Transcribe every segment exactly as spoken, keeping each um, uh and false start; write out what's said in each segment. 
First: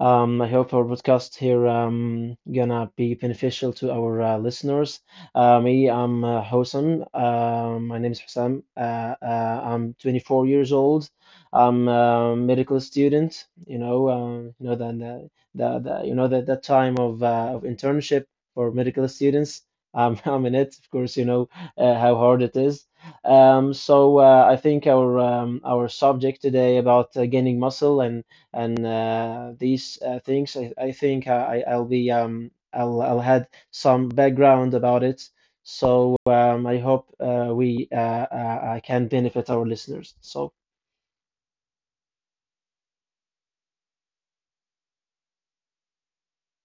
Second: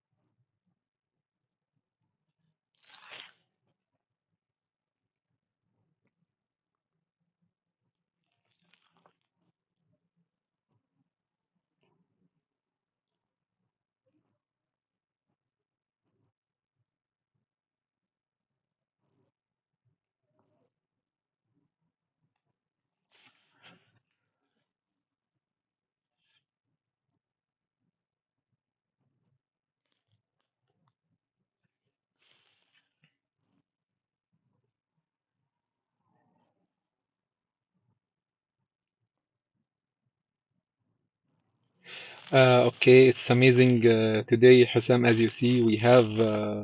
Um, I hope our podcast here um gonna be beneficial to our uh, listeners. Uh, me, I'm uh, Hosam. Uh, my name is Hosam. Uh, uh, I'm twenty-four years old. I'm a medical student. You know, um, you know that the, the, the you know that that time of uh, of internship for medical students. Um, I'm in it, of course. You know uh, how hard it is. Um, so uh, I think our um, our subject today about uh, gaining muscle and and uh, these uh, things. I, I think uh, I, I'll be um, I'll I'll had some background about it. So um, I hope uh, we uh, uh, uh, can benefit our listeners. So. Uh, okay, it's amazing. Uh, today, Hussam, as you see, we have uh,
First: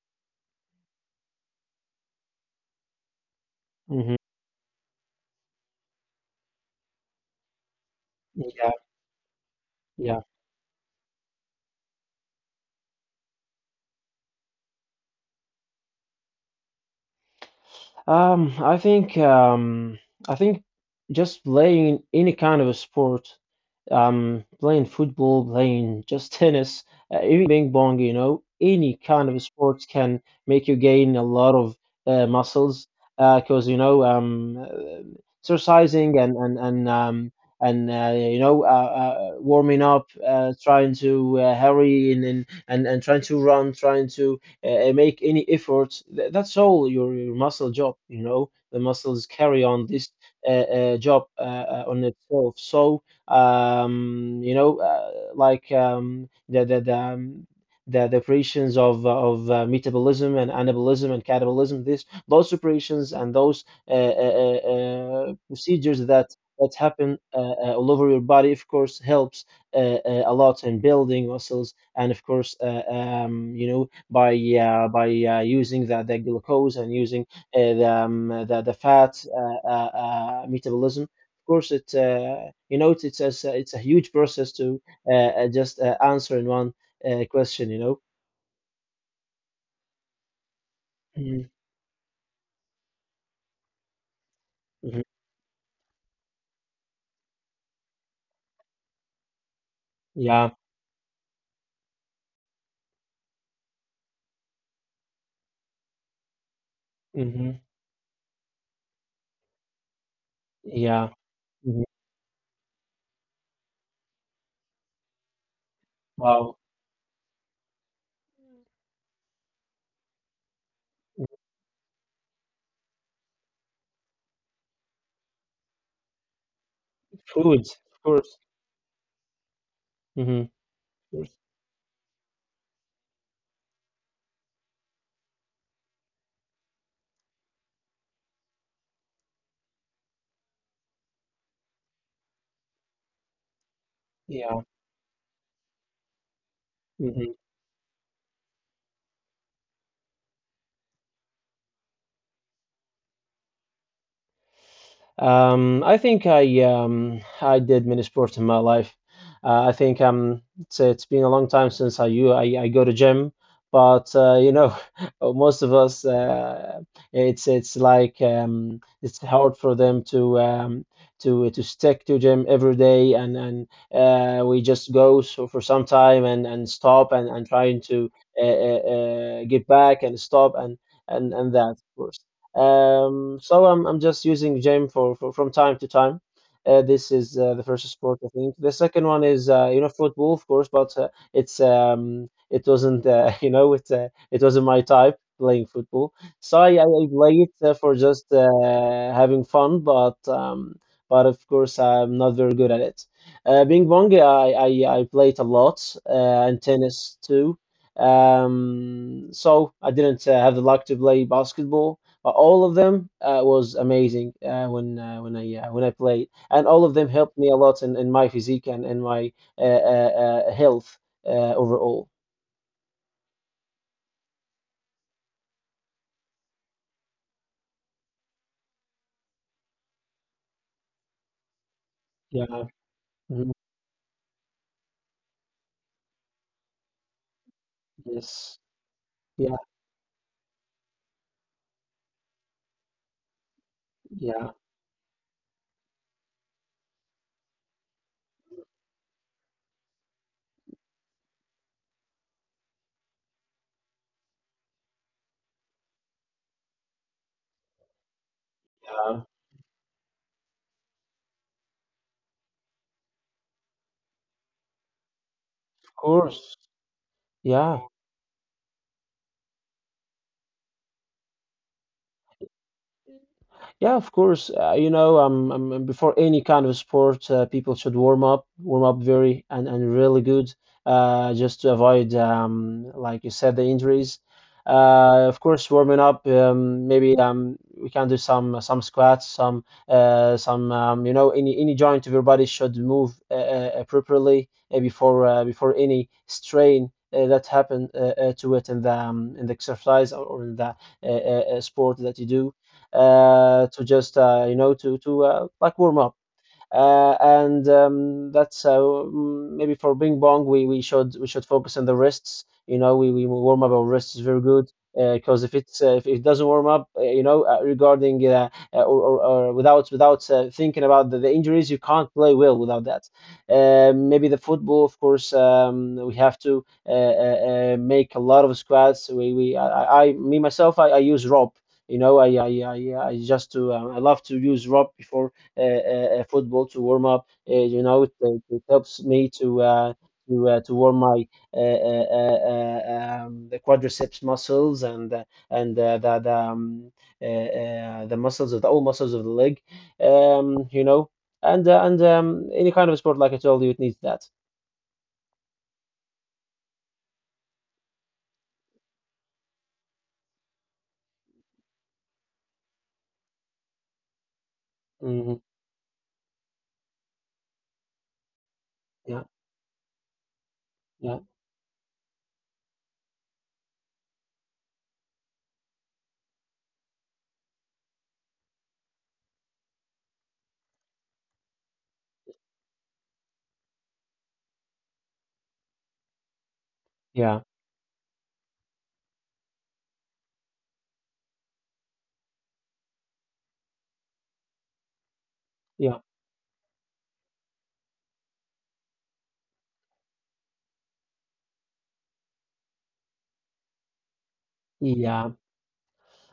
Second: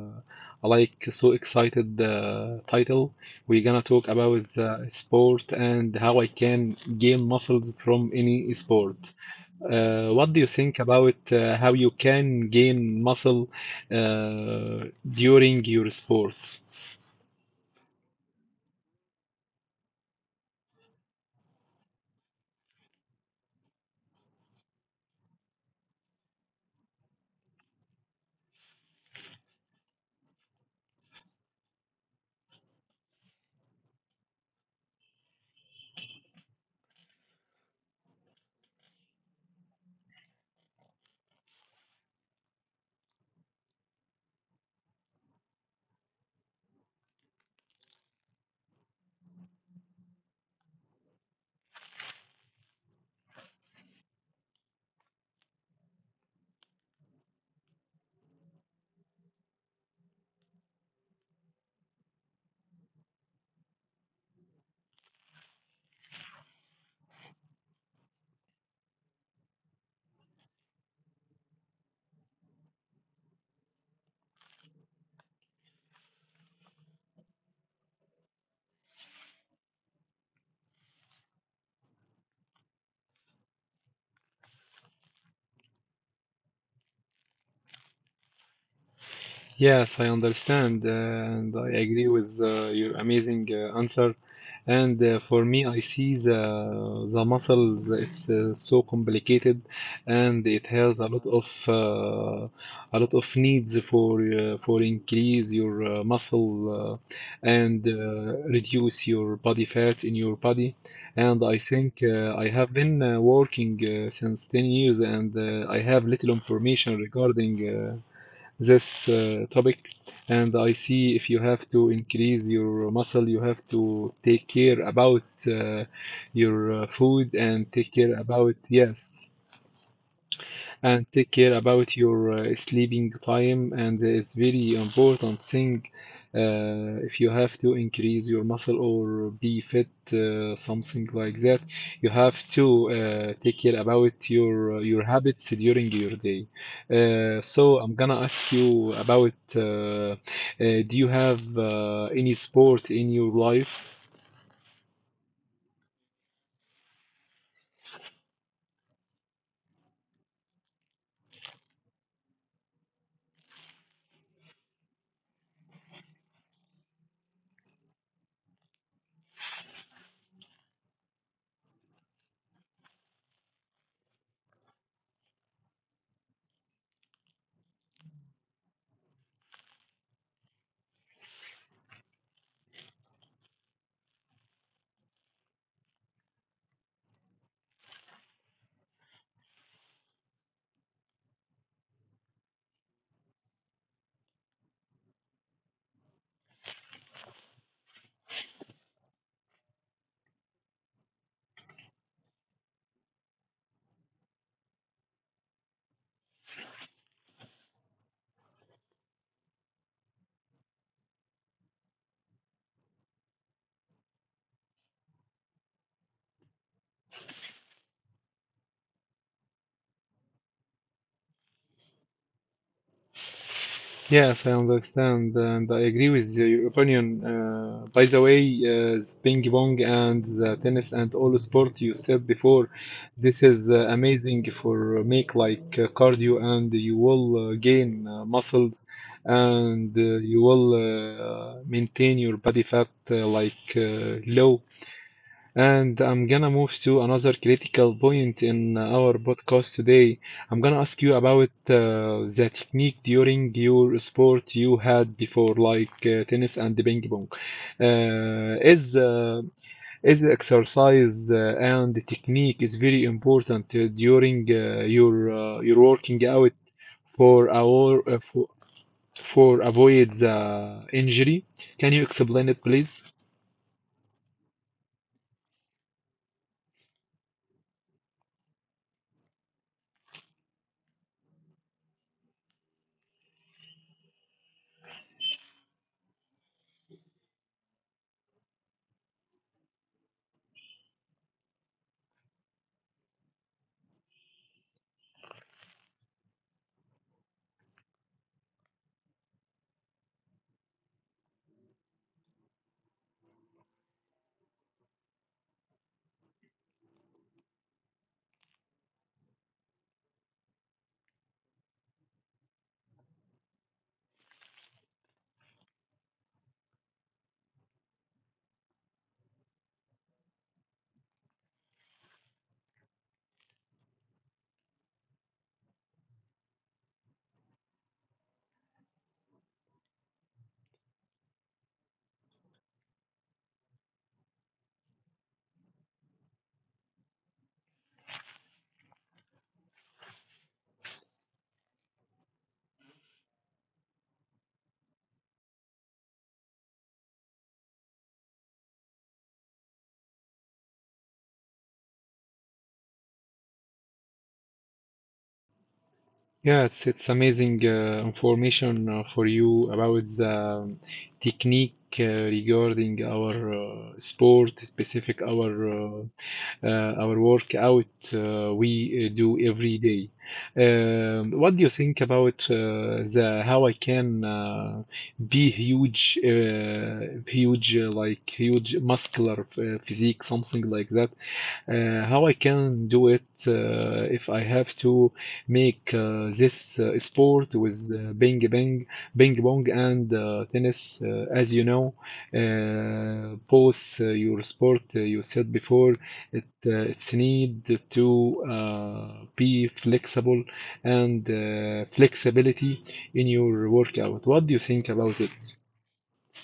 like so excited uh, title. We're gonna talk Mhm. about uh, sport and how I can gain muscles from any Yeah, sport. Uh, yeah. What do you think about uh, how you can gain muscle uh, during your sport? Um, I think um, I think just playing any kind of a sport, um, playing football, playing just tennis, uh, even ping pong, you know, any kind of sports can make you gain a lot of uh, muscles because, you know, um, uh, exercising and, and, and, um, and uh, you know, uh, uh, warming up, uh, trying to uh, hurry and, and, and, and trying to run, trying to uh, uh, make any efforts. Th- that's all your, your muscle job, you know, the muscles carry on this uh, uh, job uh, uh, on itself. So, um, you know, uh, like um, the the the, um, the the operations of of uh, metabolism and anabolism and catabolism. This Those operations and those uh, uh, uh, uh, procedures that that happen uh, uh, all over your body, of course, helps uh, uh, a lot in building muscles, and of course, uh, um, you know, by uh, by uh, using the, the glucose and using uh, the, um, the the fat uh, uh, uh, metabolism course, it's uh, you know it's it's a, it's a huge process to uh, uh, just uh, answer in one uh, question. You know. Yes, I understand, uh, and Mhm, I agree with uh, your amazing uh, answer. And mhm. uh, for me, I see the the muscles. It's uh, so complicated, and Yeah. it has a lot of uh, a lot of needs for uh, for increase your uh, muscle uh, Hmm. and uh, reduce your body fat in your body. Yeah. And I think Hmm. uh, I have been uh, working uh, since ten years, and uh, I have little Wow. information regarding. Uh, this uh, topic. And I see if you have to increase your muscle, you have to take care about uh, your uh, food and Food, take care of course. about, yes, Hmm. Of and take course. care about your uh, sleeping time and it's very important thing uh, if you have to increase your muscle or be fit uh, something like that you have to uh, take care about Yeah. your uh, your habits during your day uh, Mhm. so I'm gonna ask you about uh, uh, do you have uh, any sport in your life. Um, I think I um, I did mini sports in my life. Uh, I think um, it's it's been a long time since I you I, I go to gym, but uh, you know, most of us uh, it's it's like um, it's hard for them to um, to to stick to gym every day, and and uh, we just go so for some time and and stop and and trying to uh, uh, uh, get back and stop and and and that of course. Um, so I'm I'm just using gym for, for from time to time. Uh, this is uh, the first sport, I think. The second one is uh, you know football, of course, but uh, it's um it wasn't uh, you know it uh, it wasn't my type playing football. So I, I I play it uh, for just uh, having fun, but um but of course I'm not very good at it. Uh, ping pong, I I, I played a lot, uh, and tennis too. Um, so I didn't uh, have the luck to play basketball. uh, All of them uh, was amazing uh, when uh, when I uh, when I played, and all of them helped me a lot in, in my physique and in my uh, uh, uh, health uh, overall. Yes, I understand and I agree with your opinion. Uh, by the way, uh, the ping pong and the tennis and all sport you said before, Yeah. this is Mhm. uh, amazing for uh, make like uh, cardio and you will uh, gain uh, Yes. muscles Yeah. and uh, you will uh, maintain your body fat uh, like uh, Yeah. low. And I'm gonna move to another critical point in our podcast today. I'm gonna ask you about uh, the technique during your sport you had before, like uh, tennis and the ping pong. Uh, is Yeah. uh, is exercise uh, and the technique is very important uh, during uh, your uh, your Of working out course. for Yeah. our uh, for, for avoid the injury. Can you explain it, please? Yeah, of course. Uh, you know, um, um, um, before any kind of sport, uh, people should warm up, warm up very and, and really good, uh, just to avoid, um, like you said, the injuries. Uh, of course, warming up, um, maybe um, we can do some some squats, some uh, some um, you know, any any joint of your body should move uh, uh, appropriately uh, before uh, before any strain. Uh, that happen uh, uh, to it in the um, in the exercise or in the uh, uh, uh, sport that you do uh, to just uh, you know to to uh, like warm up. Uh, and um, That's uh, mm, maybe for Bing Bong, we, we should we should focus on the wrists. You know, we, we warm up our wrists very good because if it's uh, if it doesn't warm up, uh, you know, uh, regarding uh, uh, or, or, or without without uh, thinking about the, the injuries, you can't play well without that. Uh, maybe the football, of course, um, we have to uh, uh, uh, make a lot of squats. We we I, I I- me myself I, I use rope. You know, I I I, I just to um, I love to use rope before uh, uh, uh, football to warm up. Uh, you know, it, it it helps me to uh, to uh, to warm my uh, uh, uh, uh, um, the quadriceps muscles and uh, and uh, the the, um, uh, uh, the muscles of the all muscles of the leg. Um, you know, and uh, and um, any kind of sport, like I told you, it needs that. Yeah, it's it's amazing uh, information uh, for you about the um, technique uh, regarding our uh, sport, specific Hmm. our uh, uh, our workout uh, we uh, Yeah, do every day. yeah, Um, what do you think about uh, the how I can uh, be huge, uh, huge uh, like huge muscular uh, physique, something like that? Uh, how I can do it uh, if I have to make uh, this uh, yeah, sport with uh, ping pong, ping pong and uh, tennis. Uh, as you know, uh, both uh, your sport uh, you said before, yeah, it uh, it's need to uh, be flexible and uh, flexibility in your workout. What do you think about it? yeah.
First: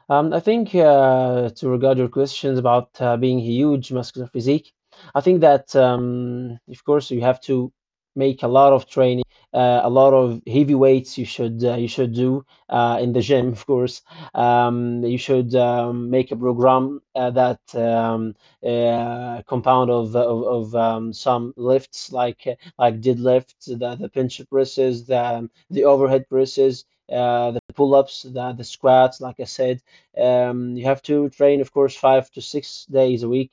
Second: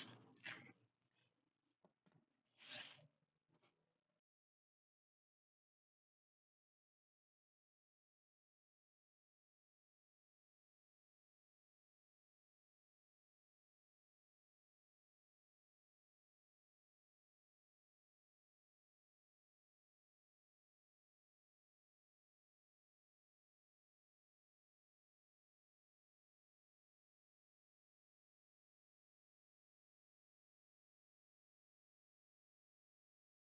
Um, I think uh, to regard your questions about uh, being huge muscular physique, I think that um, of course you have to make a lot of training, uh, a lot of heavy weights. You should uh, you should do uh, in the gym, of course. Um, you should um, make a program uh, that um, uh, compound of of, of um, some lifts like uh, like deadlifts, the the pinch presses, the um, the overhead presses. Uh, the pull-ups, the, the squats, like I said, um, you have to train, of course, five to six days a week.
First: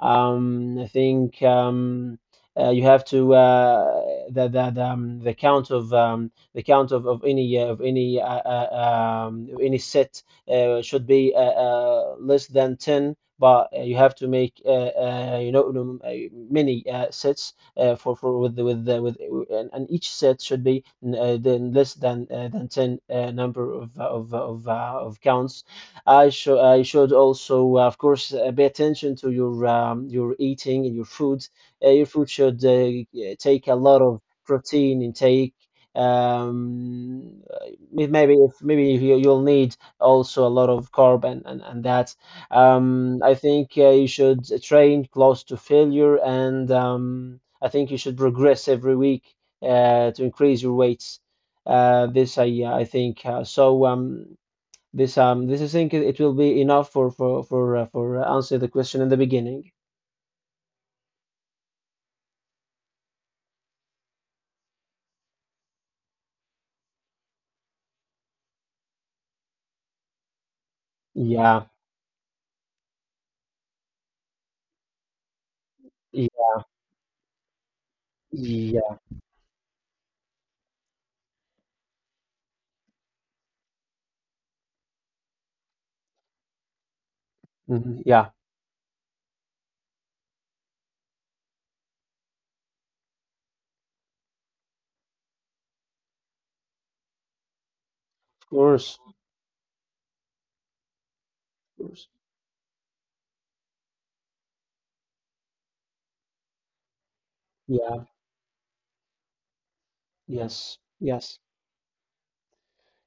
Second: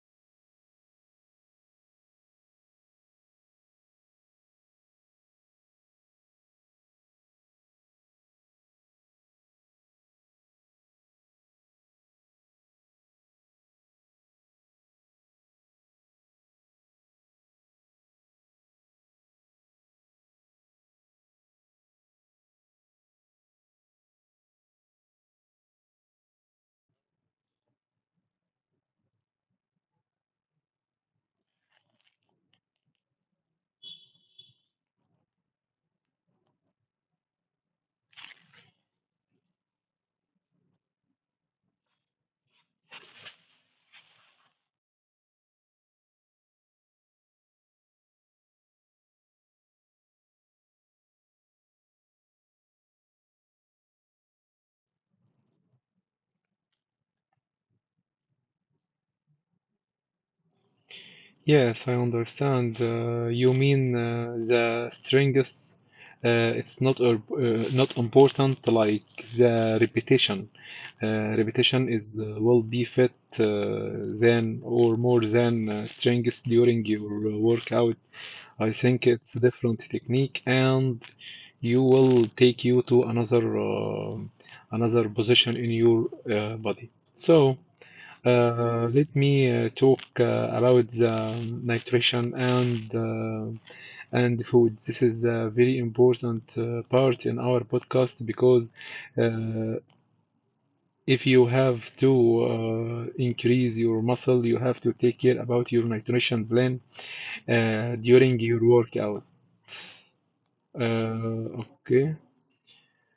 Um, I think um, uh, you have to uh, the the the, um, the count of um, the count of, of any uh, of any uh, uh, um, any set uh, should be uh, uh, less than ten. But uh, you have to make uh, uh, you know um, uh, many uh, sets uh, for for with the, with the, with and, and each set should be uh, then less than uh, than ten uh, number of of of, uh, of counts. I should I should also, uh, of course, uh, pay attention to your um, your eating and your food. Uh, your food should, uh, yeah, take a lot of protein intake. Um, uh, may- maybe if maybe if you, you'll need also a lot of carb and and, and that. Um, I think uh, you should train close to failure, and um, I think you should progress every week uh, to increase your weights. Uh, this I I think uh, so. Um, this um this I think it will be enough for for for uh, for uh, answer the question in the beginning. Yes, I understand. Uh, you mean uh, the strength? Uh, it's not uh, uh, not important like the repetition. Uh, Yeah, Repetition is uh, will be fit uh, than or more than uh, yeah, strength during your uh, workout. I think yeah, it's different technique and you will take you to another uh, another position in your uh, body. So. mhm, yeah. Uh, let me uh, talk uh, about the nutrition and uh, and food. This is a very important uh, part in our podcast Of because course, uh, if you have of to course. uh, increase your muscle, you have to take care about your nutrition plan uh, Yeah, during your workout. yes, yes. Uh, okay.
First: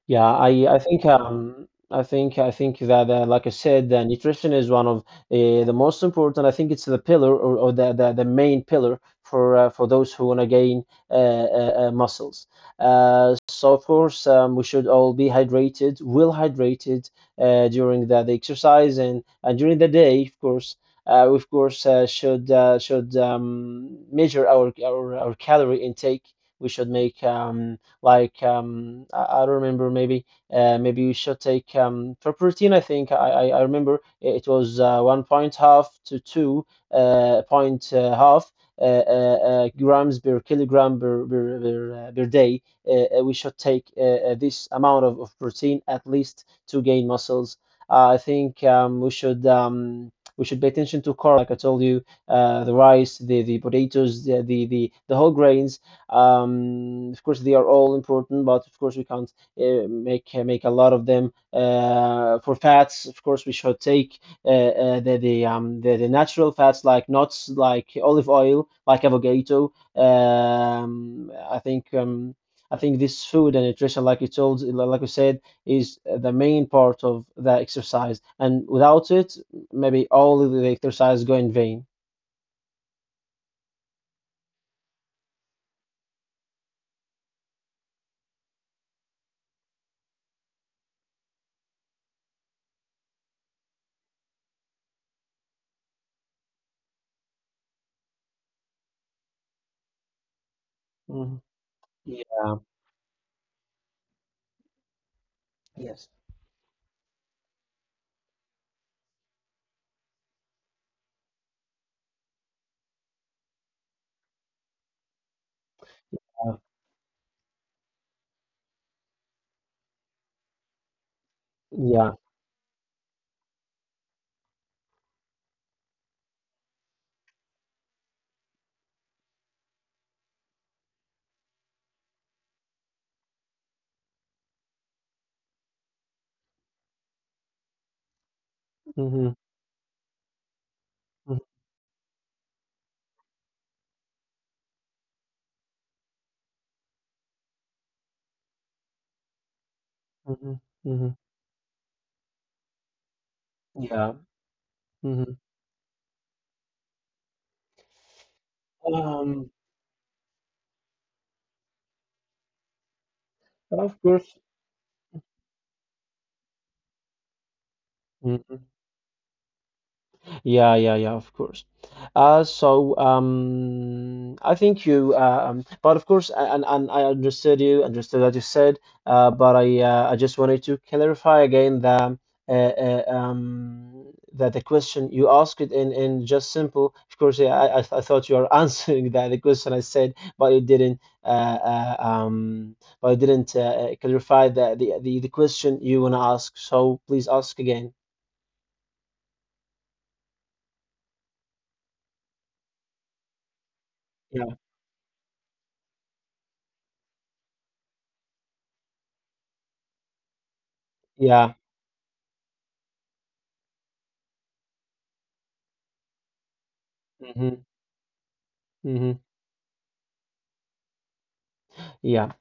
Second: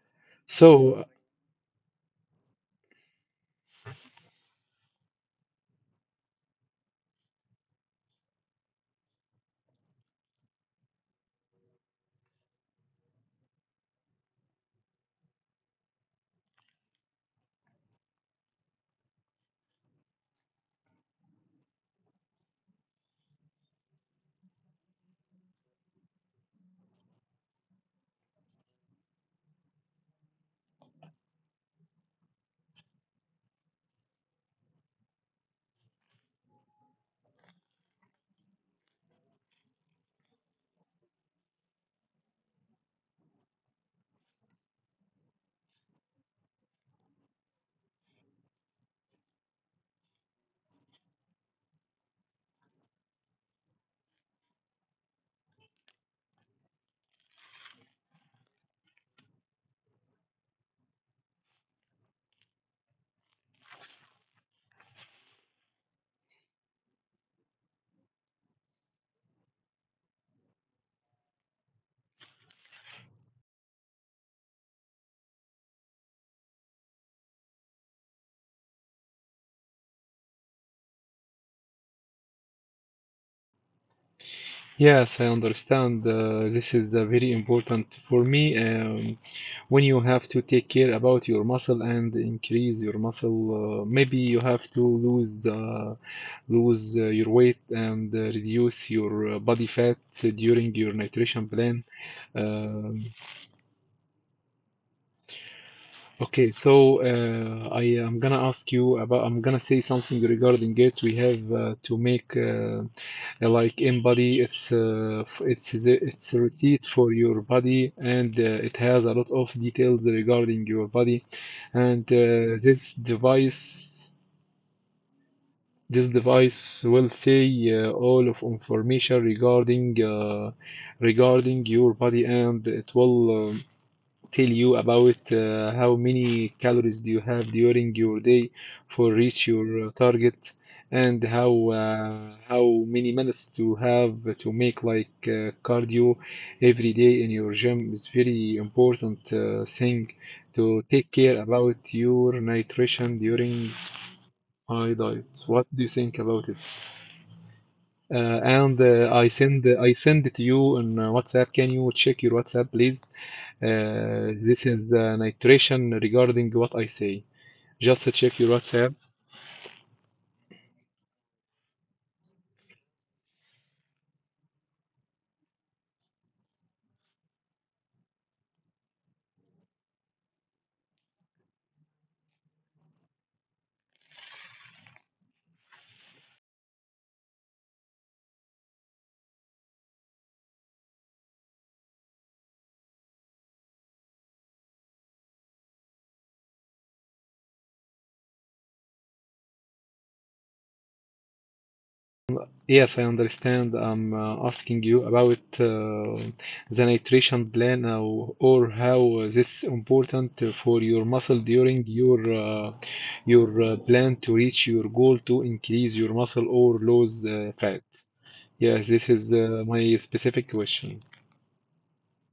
Yeah, I I So, think um I think I think that uh, like I said, uh, nutrition is one of uh, the most important. I think it's the pillar, or, or the, the the main pillar for uh, for those who want to gain uh, uh, uh, muscles. Uh, so of course um, we should all be hydrated, well hydrated uh, during the, the exercise and, and during the day, of course. Uh, we of course uh, should uh, should um, measure our, our our calorie intake. We should make um, like um, I, I don't remember. Maybe uh, maybe you should take um, for protein. I think I I, I remember it was uh, one point half to two uh, point uh, half. Uh, uh, uh, grams per kilogram per per, per, uh, per day. Uh, uh, we should take uh, uh, this amount of, of protein at least to gain muscles. Uh, I think um, we should um, we should pay attention to carb, like I told you, uh, the rice, the the potatoes, the the the, the whole grains. Um, of course, they are all important, but of course we can't uh, make make a lot of them. Uh, for fats, of course, we should take uh, uh, the the, um, the the natural fats like nuts, like olive oil, like avocado. Um, I think um, I think this food and nutrition, like you told, like you said, is the main part of the exercise, and without it, maybe all of the exercise go in vain. yes, I understand. Uh, this is uh, very important for me. Um, when you have to take care about your muscle and increase your muscle uh, maybe you have to lose uh, lose uh, your weight and uh, reduce your uh, body fat during your Mhm. nutrition plan Yeah. um, Yes. Okay, so uh, I am gonna ask you about. I'm gonna say something regarding it. We have uh, to make uh, like in body. It's uh, f- it's the- it's a Uh, receipt for your body, and uh, it has a lot of details regarding your body. And yeah. uh, this device, this device will say uh, all of information regarding uh, regarding your body, and it will. Um, tell you about uh, how many calories do you have during your day for Hmm. reach your uh, target and how uh, how many minutes to have to make like uh, cardio every day in your gym is very important uh, thing Mhm, to take mhm. care about your nutrition during Yeah. my Mhm. diet. What do you think about it? Uh, and uh, I Um, send I send it to you on uh, WhatsApp. Can you check your WhatsApp, please? of Uh, course. This is uh, an iteration regarding what I say. Just check your Mm. WhatsApp. Yeah, yeah, yeah, of course. Uh, so um, I think you, uh, um, but of course, a- and and I understood you, understood what you said. Uh, but I, uh, I just wanted to clarify again the, uh, uh, um, that the question you asked it in in just simple. Of course, yeah, I I, I thought you were answering that the question I said, but you didn't. Uh, uh, um, but you didn't uh, uh, clarify the, the the the question you wanna ask. So please ask again. Yes, I understand. I'm uh, Yeah, asking you about uh, the nitration plan or, or how this important for your muscle yeah. during your uh, your uh, plan to reach your goal to increase your muscle or lose uh, Hmm. fat. Yes, this Hmm. is uh, my specific question. Yeah.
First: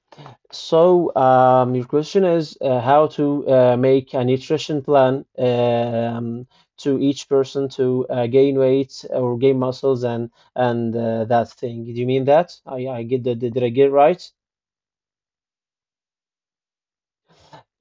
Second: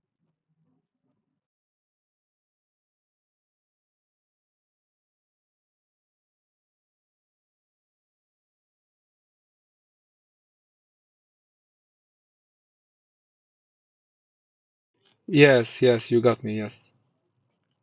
So, um, your question is uh, how to uh, make a nutrition plan um, to each person to uh, gain weight or gain muscles and and uh, that thing. Do you mean that? I I get the, did I get it right? Yes, yes, you got me. Yes.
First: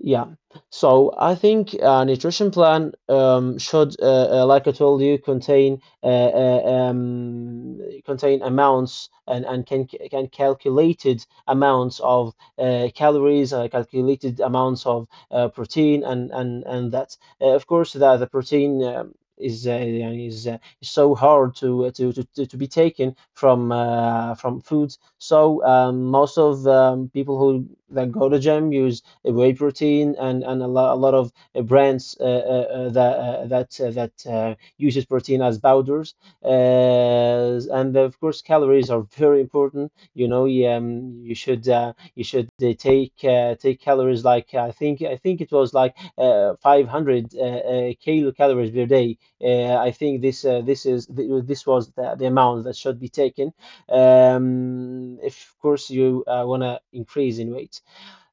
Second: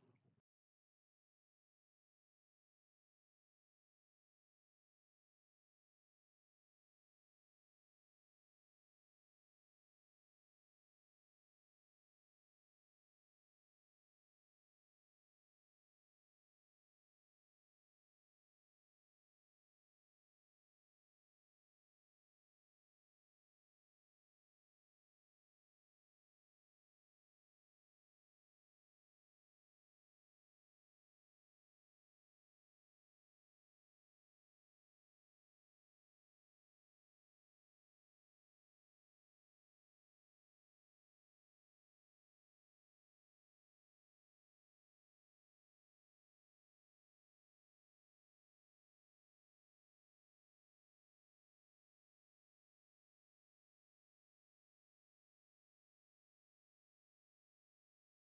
Yeah. So I think a nutrition plan um, should, uh, uh, like I told you, contain uh, uh, um, contain amounts and, and can can calculated amounts of uh, calories, uh, calculated amounts of uh, protein, and and and that. Uh, of course, that the protein. Um, is uh, is uh, is so hard to uh, to to to to be taken from uh, from foods. So um, most of um, people who that go to gym use whey protein and and a lot, a lot of uh, brands uh, uh, uh, that uh, that uh, that uh, uses protein as powders. Uh, and of course, calories are very important. You know, you, um, you should uh, you should uh, take uh, take calories like I think I think it was like uh, five hundred uh, uh, kilocalories per day. Uh, I think this uh, this is th- this was the, the amount that should be taken. Um, if of course you uh, want to increase in weight,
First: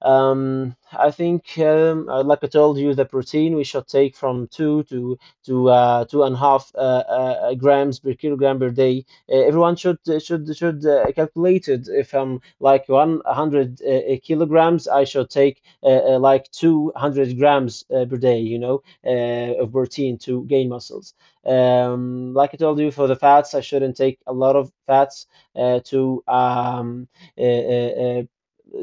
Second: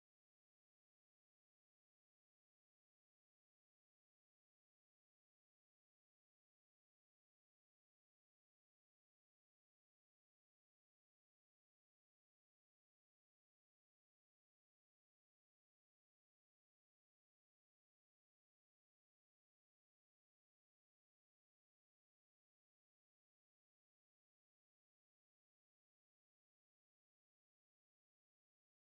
um, I think, um, uh, like I told you, the protein we should take from two to to uh, two and a half uh, uh, uh, grams per kilogram per day. Uh, everyone should uh, should should uh, calculate it. If I'm like one hundred uh, uh, kilograms, I should take uh, uh, like two hundred grams uh, per day. You know, uh, of protein to gain muscles. Um, like I told you, for the fats, I shouldn't take a lot of fats uh, to um, uh, uh, uh,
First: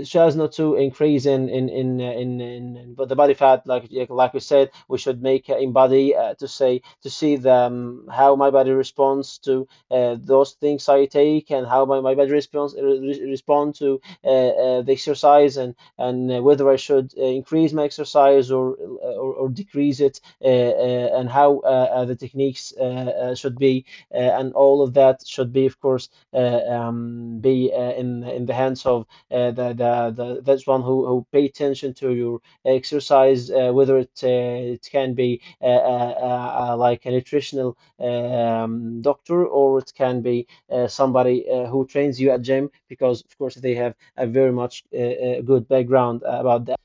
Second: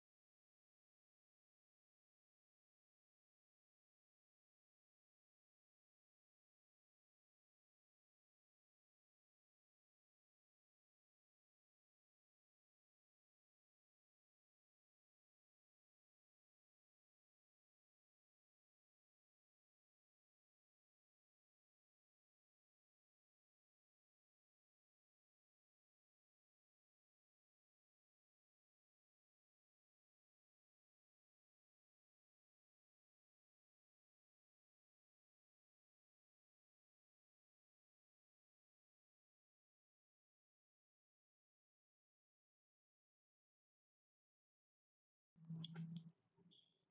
just not to increase in in in uh, in, in, but the body fat like yeah, like we said we should make uh, in body uh, to say to see the um, how my body responds to uh, those things I take and how my, my body responds re respond to uh, uh, the exercise and and uh, whether I should uh, increase my exercise or or, or decrease it uh, uh, and how uh, uh, the techniques uh, uh, should be uh, and all of that should be of course uh, um, be uh, in in the hands of uh, the, the, the that's one who, who pay attention to your exercise, uh, whether it uh, it can be uh, uh, uh, uh, like a nutritional um, doctor or it can be uh, somebody uh, who trains you at gym because of course they have a very much uh, uh, good background about that.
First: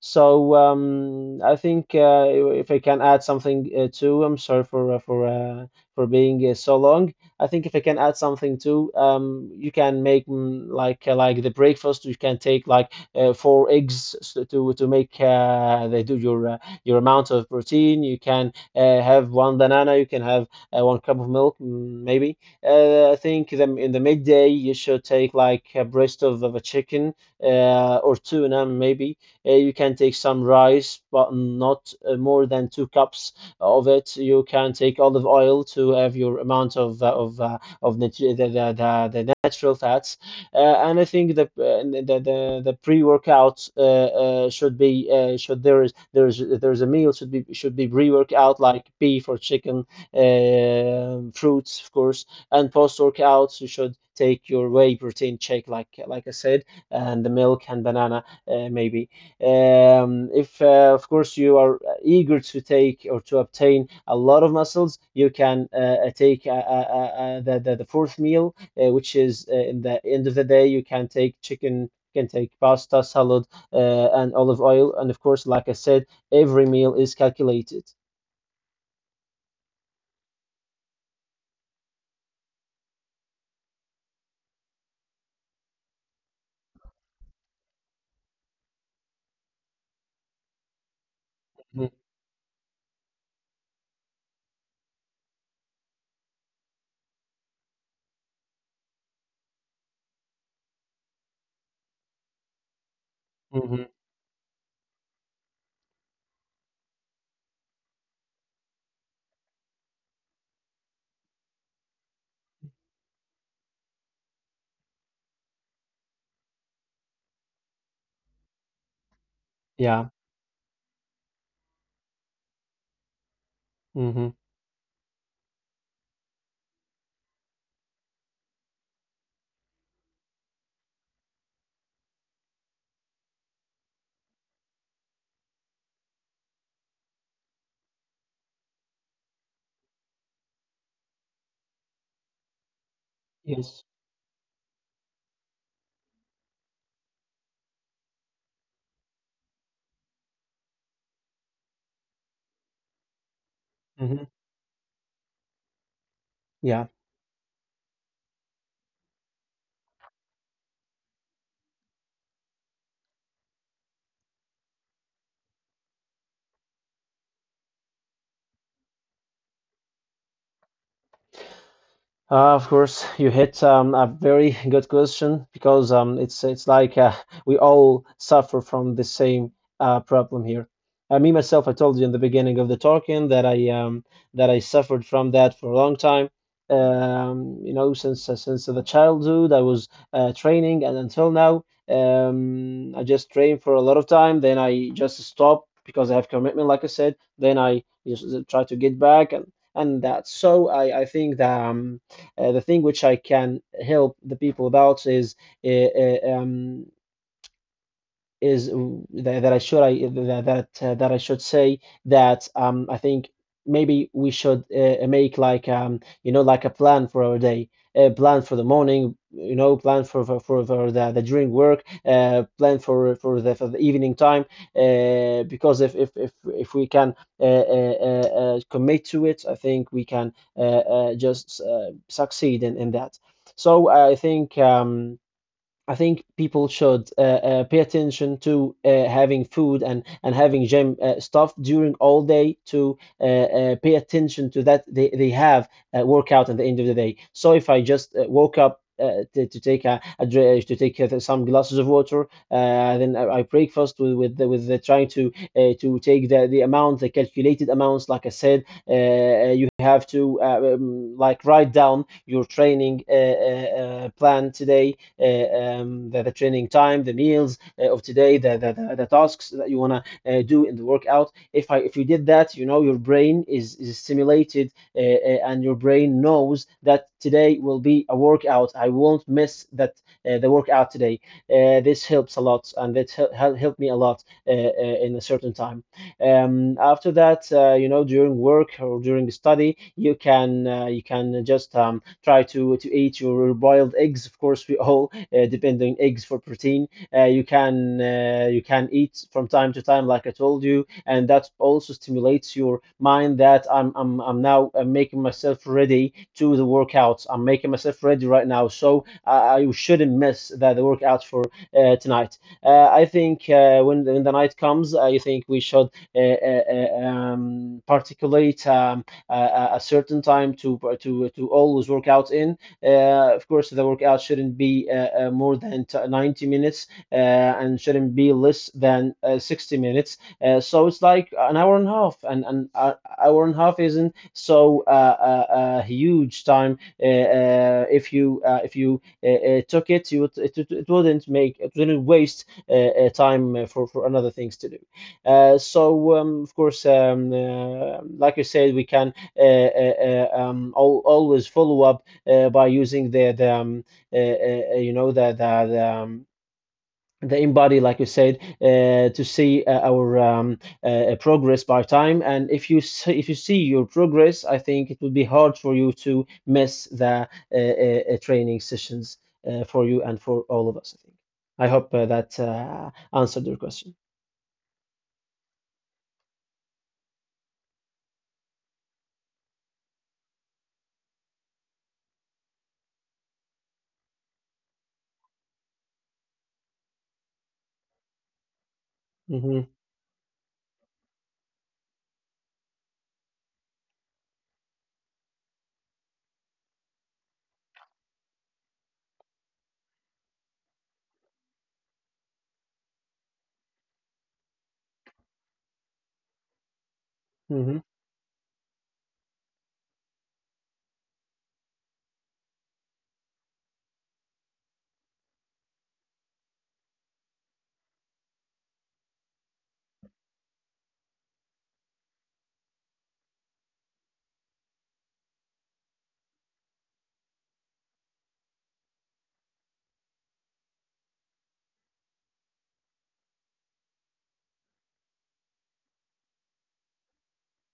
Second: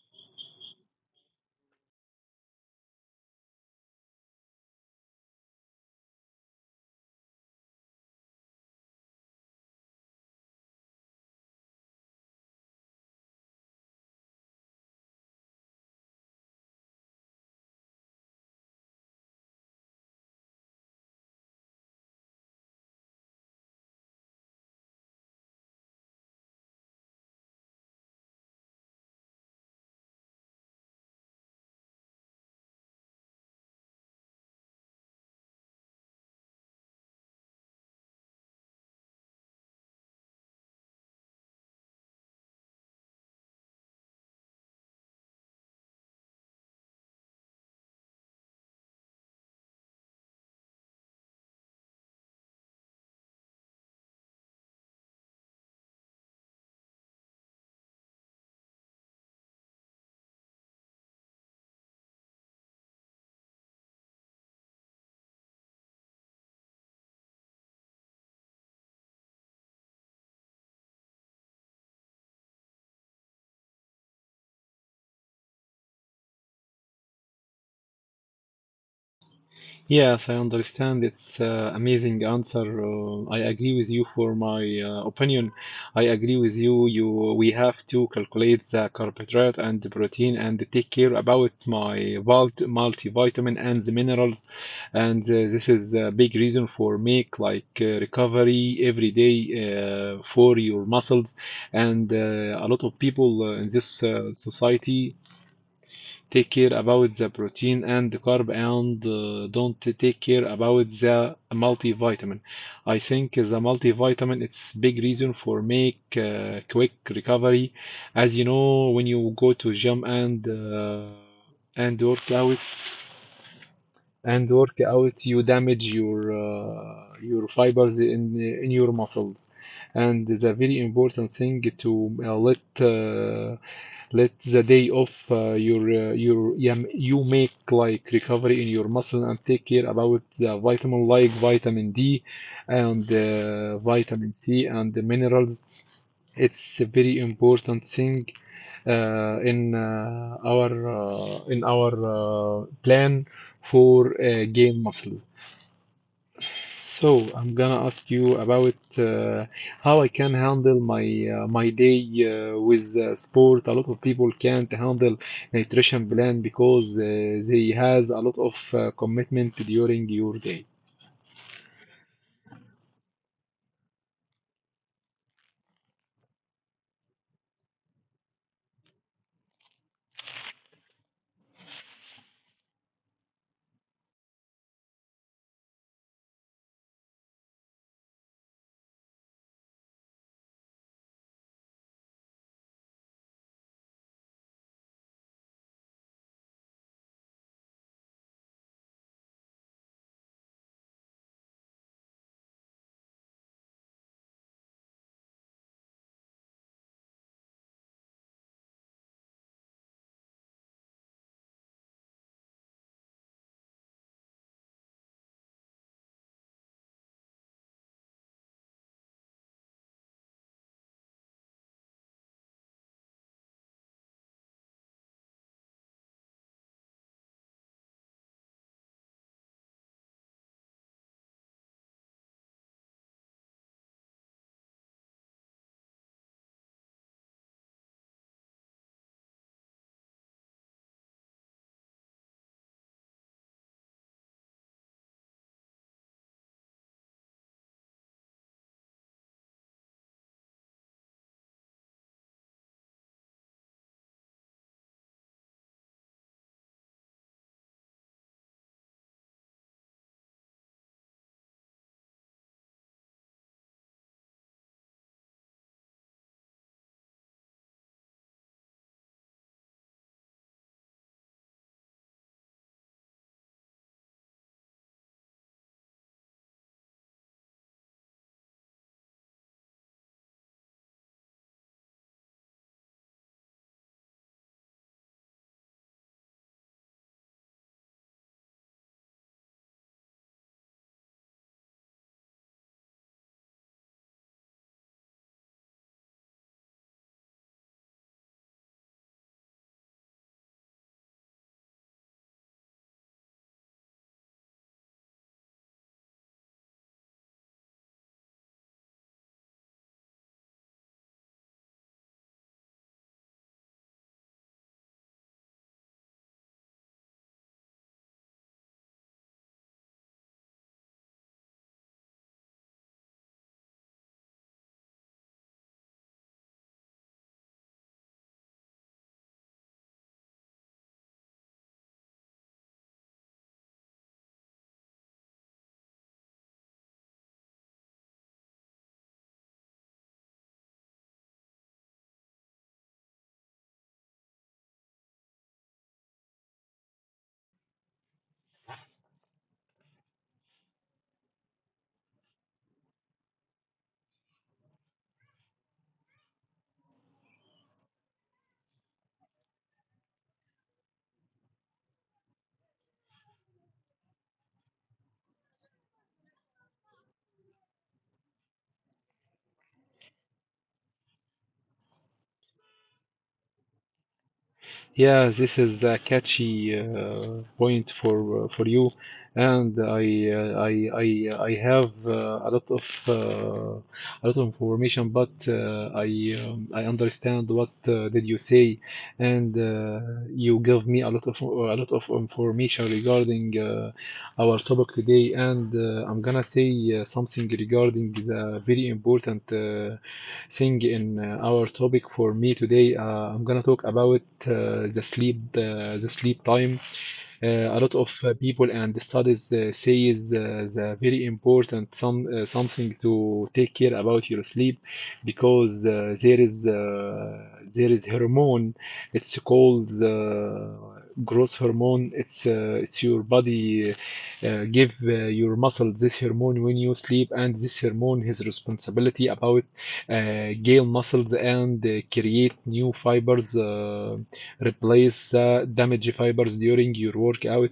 So um, I think uh, if I can add something uh, too, I'm sorry for uh, for uh, for being uh, so long. I think if I can add something too, um, you can make mm, like uh, like the breakfast. You can take like uh, four eggs s- to to make uh, they do your uh, your amount of protein. You can uh, have one banana. You can have uh, one cup of milk, mm, maybe. Uh, I think them in the midday you should take like a breast of, of a chicken uh, or tuna, maybe uh, you can take some rice, but not uh, more than two cups of it. You can take olive oil to have your amount of uh, of uh, of the, the, the, the natural fats. Uh, and I think the uh, the the, the pre workout uh, uh, should be uh, should there is there is there is a meal should be should be pre workout like beef or chicken, uh, fruits of course, and post workouts you should take your whey protein shake like like I said, and the milk and banana, uh, maybe. Um, if, uh, Of course, you are eager to take or to obtain a lot of muscles, you can uh, uh, take uh, uh, uh, uh, the, the, the fourth meal, uh, which is uh, in the end of the day. You can take chicken, you can take pasta, salad, uh, and olive oil. And of course, like I said, every meal is calculated. Yes, I understand. It's uh, amazing answer. Uh, I agree with you for my uh, opinion. I agree with you. You we have to calculate the carbohydrate and the protein and take care about Mhm, my vault multivitamin and the minerals. And uh, this is a big reason for make like uh, recovery every day uh, for your muscles. And uh, a lot of people uh, in mhm. this uh, society take care about the protein and the carb and uh, don't take care about the multivitamin. I think the multivitamin it's big reason for make uh, quick recovery. As you know, when you go to gym Yeah. and uh, and work out, Hmm. and work out you damage your uh, your fibers in in your muscles and the very important thing to uh, let uh, let the day off uh, your uh, your yeah, you make like recovery in your muscle and take care about the vitamin like vitamin D and uh, Yes. vitamin C and the minerals it's a very important thing uh, in uh, our uh, in our uh, plan for Hmm. uh, game muscles. Yeah. So I'm gonna ask you about uh, how I can handle my uh, my day uh, with uh, sport. A lot of people can't handle nutrition plan because uh, they has a lot of uh, commitment during your day. Uh, of course, you hit um, a very good question because um, it's it's like uh, we all suffer from the same uh, problem here. Uh, me myself, I told you in the beginning of the talking that I um, that I suffered from that for a long time. Um, you know, since uh, since the childhood, I was uh, training, and until now, um, I just trained for a lot of time. Then I just stopped because I have commitment, like I said. Then I just uh, try to get back, and and that. So I I think that. Um, uh, the thing which I can help the people about is uh, uh, um, is uh, that, that I should I that that, uh, that I should say that um, I think maybe we should uh, make like um, you know like a plan for our day, a plan for the morning, you know, plan for for, for, for the, the during work, uh, plan for for the, for the evening time, uh, because if if if if we can uh, uh, uh, uh, commit to it, I think we can uh, uh, just uh, succeed in, in that. So I think. Um, I think people should uh, uh, pay attention to uh, having food and, and having gym uh, stuff during all day to uh, uh, pay attention to that they, they have uh, workout at the end of the day. So if I just uh, woke up uh, to, to take a, a dra- to take uh, some glasses of water, uh, then I, I breakfast with with the, with the trying to uh, to take the, the amount, the calculated amounts. Like I said, uh, uh, you have to uh, um, like write down your training uh, uh, uh, plan today, uh, um, the, the training time, the meals uh, of today, the, the, the, the tasks that you want to uh, do in the workout. If I, if you did that, you know your brain is, is stimulated uh, uh, and your brain knows that today will be a workout. I won't miss that uh, the workout today. Uh, this helps a lot and it hel- hel- helped me a lot uh, uh, in a certain time. Um, after that, uh, you know, during work or during the study, you can uh, you can just um, try to to eat your boiled eggs. Of course, we all uh, depend on eggs for protein. Uh, you can uh, you can eat from time to time, like I told you, and that also stimulates your mind that I'm I'm I'm now uh, making myself ready to the workouts. I'm making myself ready right now, so I, I shouldn't miss that the workout for uh, tonight. Uh, I think uh, when when the night comes, I think we should uh, uh, uh, um, particulate um, uh, a certain time to to to always work out in. Uh, of course, the workout shouldn't be uh, uh, more than ninety minutes uh, and shouldn't be less than uh, sixty minutes. Uh, so it's like an hour and a half, and an uh, hour and a half isn't so uh, uh, uh, huge time. Uh, uh, if you uh, if you uh, uh, took it, you would, it, it wouldn't make it wouldn't waste uh, uh, time uh, for for another things to do. Uh, so um, of course, um, uh, like you said, we can uh, uh, uh, um, always follow up uh, by using the, the um, uh, uh, uh, you know the the, the um, the InBody, like you said, uh, to see uh, our um, uh, progress by time. And if you see, if you see your progress, I think it would be hard for you to miss the uh, uh, uh, training sessions uh, for you and for all of us. I think. I hope uh, that uh, answered your question. Yeah, this is a catchy uh, point for uh, for you, and I uh, I I uh, I have uh, a lot of uh, a lot of information, but uh, I um, I understand what uh, did you say, and uh, Hmm. you gave me a lot of a lot of information regarding uh, our topic today, and uh, I'm gonna say uh, something regarding the very important uh, thing in uh, our topic for me today. Uh, I'm gonna talk about uh, the sleep, uh, the sleep time. Uh, a Hmm. lot of uh, people and studies uh, says uh, the very important some uh, something to take care about your sleep because uh, there is uh, there is hormone it's called uh, growth hormone it's uh, it's your body uh, uh, give uh, your muscle this hormone when you sleep and this hormone has responsibility about uh, gale muscles and uh, create new fibers uh, replace the damaged fibers during your workout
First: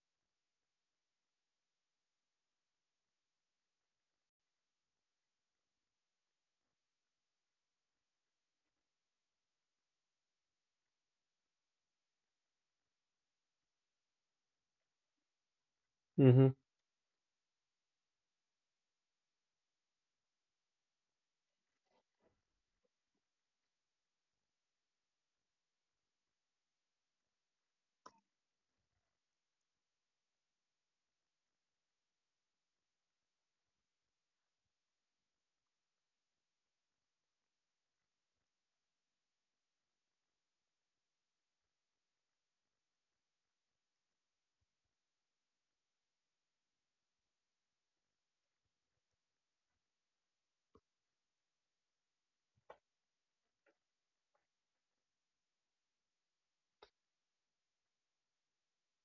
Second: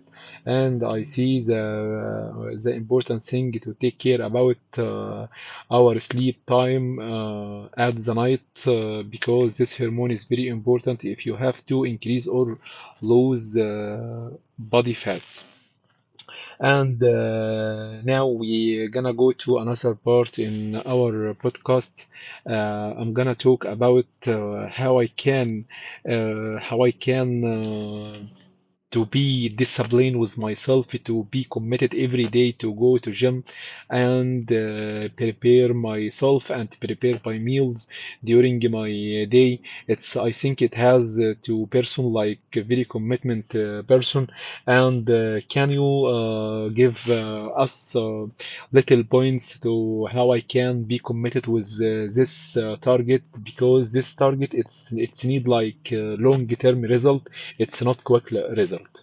and I see the uh, the important thing to take care about uh, our sleep time uh, at the night uh, because this hormone is very important if you have to increase or lose uh, body fat Hmm. and uh, now we're gonna go to another part in our podcast. Uh, I'm gonna talk about uh, how I can uh, how I can uh, to be disciplined with myself, to be committed every day to go to gym and uh, prepare myself and prepare my meals during my day. It's I think it has uh, to person like a very commitment uh, person. And uh, can you uh, give uh, us uh, little points to how I can be committed with uh, this uh, target because this target it's it's need like uh, long-term result it's not quick result.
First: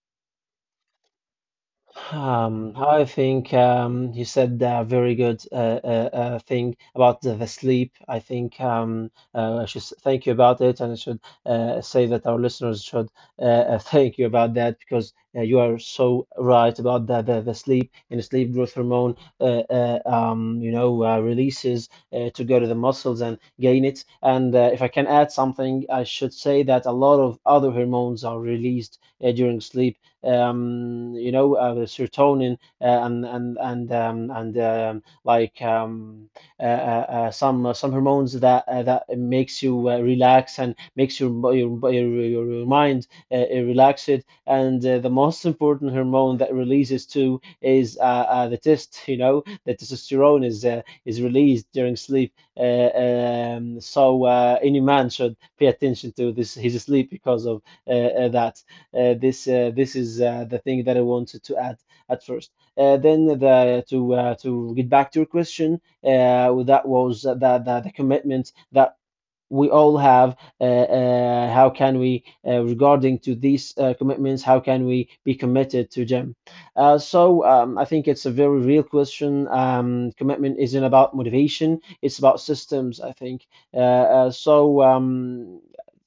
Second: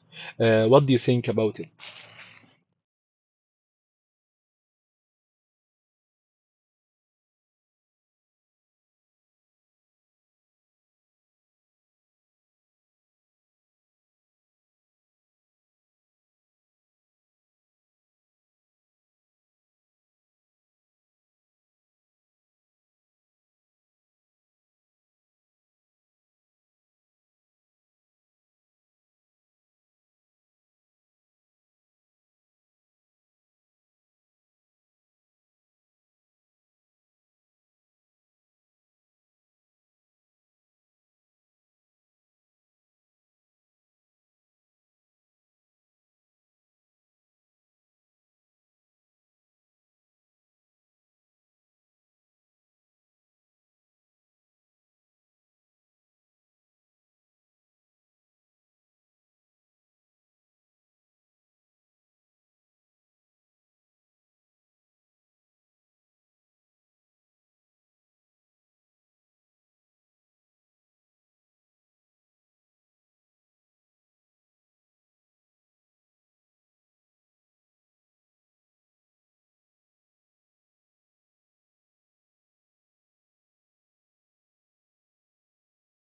Uh, what do you think about it? Um, I think um, you said a very good uh, uh, uh, thing about the, the sleep. I think um, uh, I should s- thank you about it, and I should uh, say that our listeners should uh, uh, thank you about that because uh, you are so right about the, the, the sleep and sleep growth hormone, uh, uh, um, you know, uh, releases uh, to go to the muscles and gain it. And uh, if I can add something, I should say that a lot of other hormones are released uh, during sleep, um, you know, uh, the serotonin uh, and and and um, and um, like um, uh, uh, uh, some uh, some hormones that uh, that makes you uh, relax and makes your your your, your mind uh, uh, relaxed. And uh, the most important hormone that releases too is uh, uh, the test. You know, the testosterone is uh, is released during sleep. Uh, um, so uh, any man should pay attention to this his sleep because of uh, uh, that. Uh, this uh, this is uh, the thing that I wanted to add at first. Uh, then the to uh, to get back to your question, uh, that was the, the the commitment that we all have. Uh, uh, how can we uh, Regarding to these uh, commitments, how can we be committed to them? uh, so um, I think it's a very real question. Um, commitment isn't about motivation, it's about systems, I think. uh, uh, so um,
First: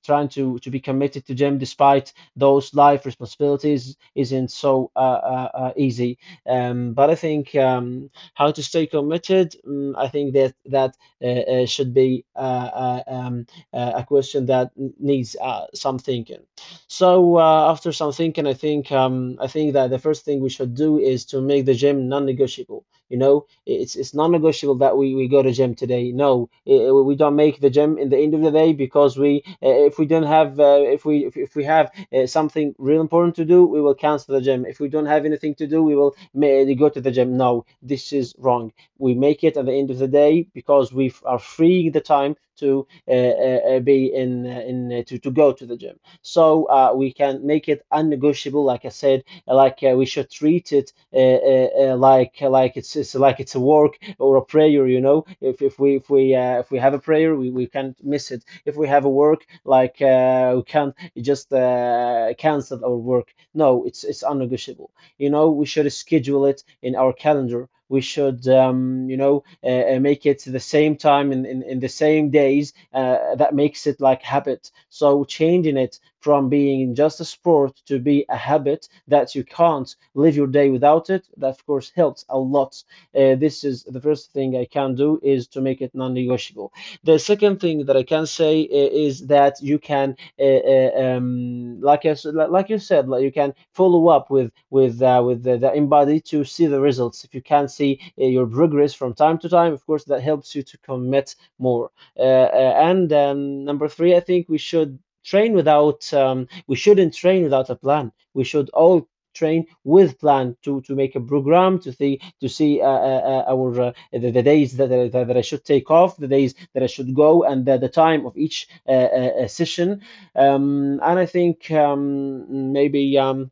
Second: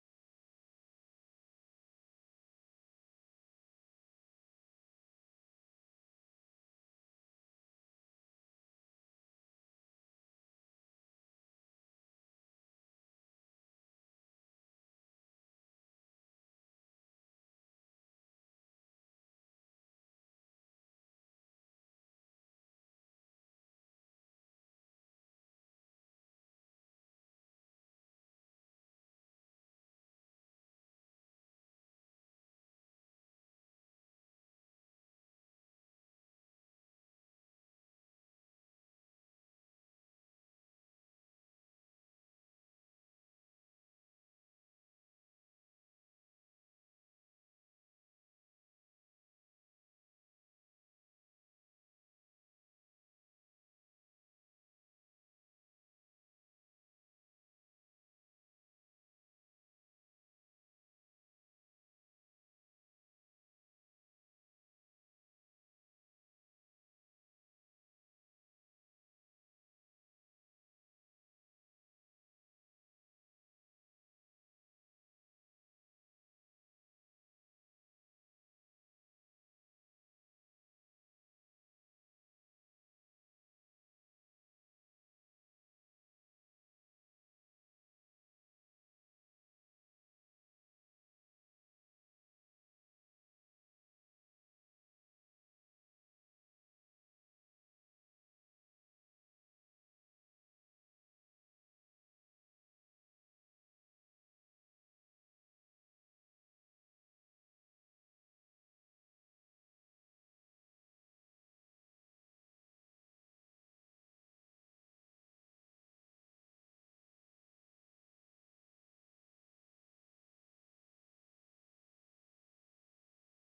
Trying to, to be committed to them despite those life responsibilities isn't so uh, uh, uh, easy. Um, but I think, um, how to stay committed? mm, I think that that uh, uh, should be uh, uh, um, uh, a question that needs uh, some thinking. So uh, after some thinking, I think, um, I think that the first thing we should do is to make the gym non-negotiable. You know, it's it's non-negotiable that we, we go to gym today. No, eh, we don't make the gym in the end of the day because we eh, if we don't have uh, if we if, if we have uh, something real important to do, we will cancel the gym. If we don't have anything to do, we will may, go to the gym. No, this is wrong. We make it at the end of the day because we are freeing the time to uh, uh, uh, be in uh, in uh, to, to go to the gym. So uh, we can make it unnegotiable, like I said. Like uh, we should treat it uh, uh, uh, like like it's, it's like it's a work or a prayer. You know, if, if we if we uh, if we have a prayer, we, we can't miss it. If we have a work, like uh, we can't just uh, cancel our work. No, it's it's unnegotiable. You know, we should schedule it in our calendar. We should, um, you know, uh, uh, make it the same time in, in, in the same days. Uh, that makes it like habit. So changing it from being just a sport to be a habit that you can't live your day without it, that of course helps a lot. Uh, this is the first thing I can do, is to make it non-negotiable. The second thing that I can say uh, is that you can uh, uh, um, like I s like you said, like you can follow up with with uh, with the, the embody to see the results. If you can see uh, your progress from time to time, of course that helps you to commit more. Uh, uh, and um, Number three, I think we should train without um, we shouldn't train without a plan. We should all train with plan, to to make a program to see, to see uh, uh, uh, our uh, the, the days that, that that I should take off, the days that I should go, and the, the time of each uh, uh, uh, session. Um, and I think, um, maybe um,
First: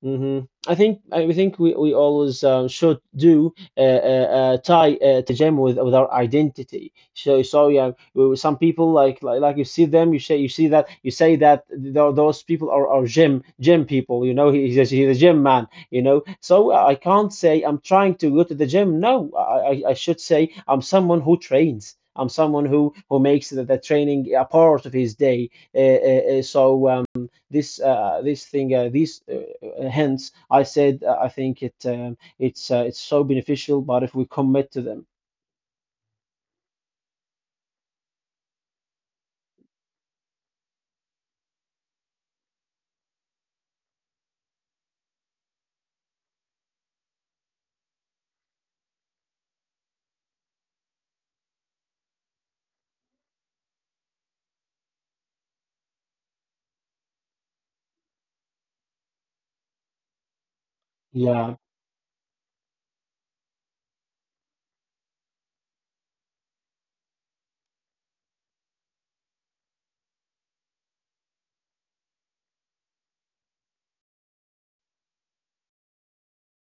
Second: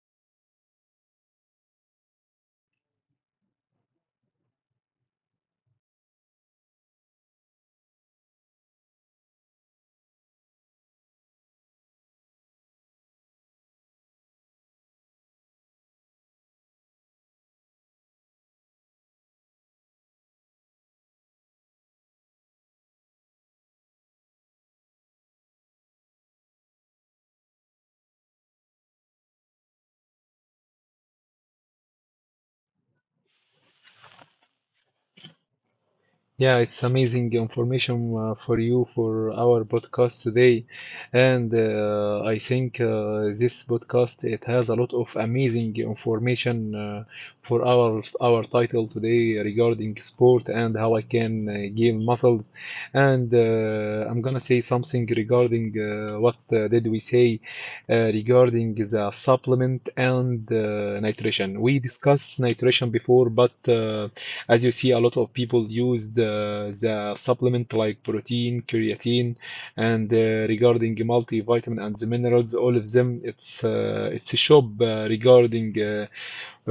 hmm I think I think we, we always um, should do uh, uh, uh, tie uh, tajam with with our identity. So so yeah, we- some people like, like like you see them, you say you see that, you say that tho- those people are, are gym gym people. You know, he's a, he's a gym man. You know, so I can't say I'm trying to go to the gym. No, I I I should say I'm someone who trains. I'm someone who who makes the, the training a part of his day. Uh, uh, uh, so. Um, this uh, this thing uh, these Hence, I said, uh, I think it, um, it's uh, it's so beneficial, but if we commit to them, Yeah, it's amazing information uh, for you for our podcast today, and uh, I think uh, this podcast it has a lot of amazing information uh, for our our title today regarding sport and how I can uh, gain muscles, and uh, I'm gonna say something regarding uh, what uh, did we say uh, regarding the supplement and uh, yeah. nutrition. We discussed nutrition before, but uh, as you see a lot of people use the, the supplement like protein creatine and uh, regarding multivitamin and the minerals all of them it's uh, it's a shop uh, regarding uh,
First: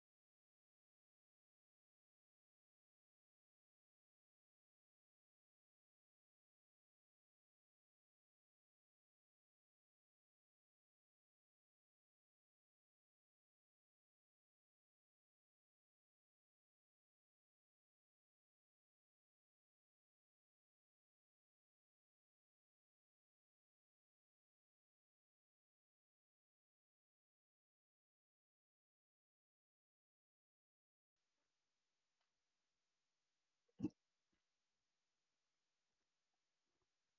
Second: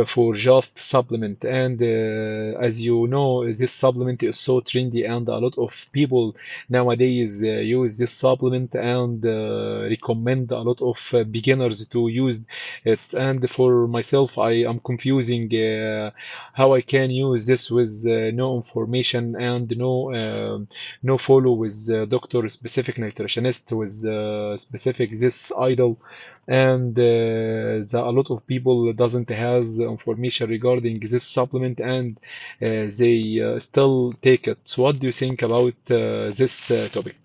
for just supplement and uh, as you know this supplement is so trendy and a lot of people nowadays uh, use this supplement and uh, recommend a lot of uh, beginners to use it. And for myself I am confusing uh, how I can use this with uh, no information and no um, no follow with uh, doctor specific nutritionist with uh, specific this idol and uh, the, a lot of people doesn't has information regarding this supplement and uh, they uh, still take it. So what do you think about uh, this uh, topic?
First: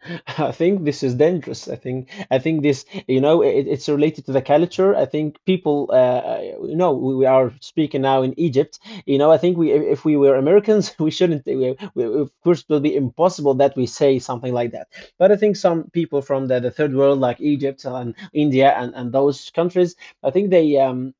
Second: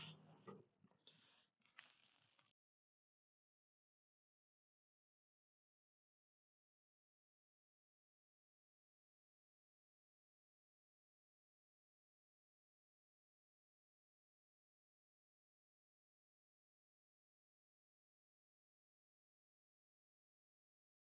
I think this is dangerous. I think, I think this, you know, it, it's related to the culture. I think people, uh, uh, you know, we, we are speaking now in Egypt. You know, I think, we if if we were Americans we shouldn't. We, we, of course, it will be impossible that we say something like that. But I think some people from the, the third world, like Egypt and India and, and those countries, I think they, um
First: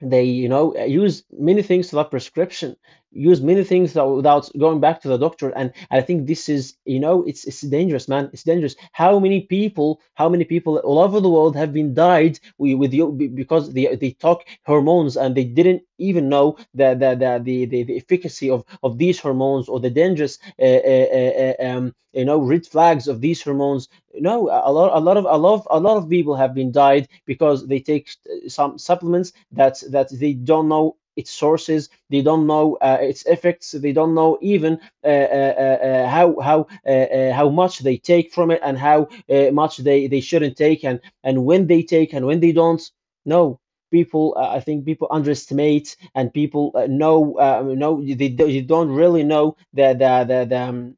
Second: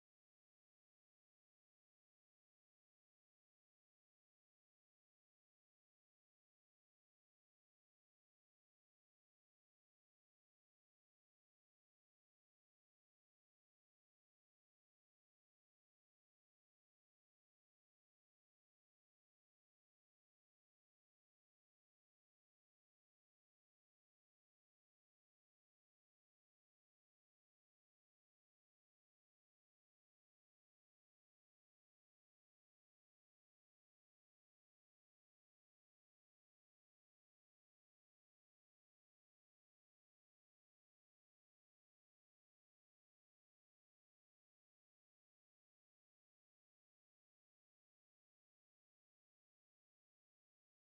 they, you know, use many things without prescription, use many things without going back to the doctor. And I think this, is you know, it's it's dangerous, man. It's dangerous. How many people, how many people all over the world have been died wi- with you be- because they they talk hormones and they didn't even know the the the the, the, the efficacy of of these hormones or the dangerous uh, uh, uh, uh, um you know, red flags of these hormones. No, a lot, a lot of, a lot of, a lot of people have been died because they take uh, some supplements that that they don't know its sources, they don't know uh, its effects, they don't know even uh, uh, uh, uh, how how, uh, uh, how much they take from it and how uh, much they they shouldn't take, and and when they take and when they don't. No, people, uh, I think people underestimate, and people, uh, know uh, know they, they don't really know the the the the. Um,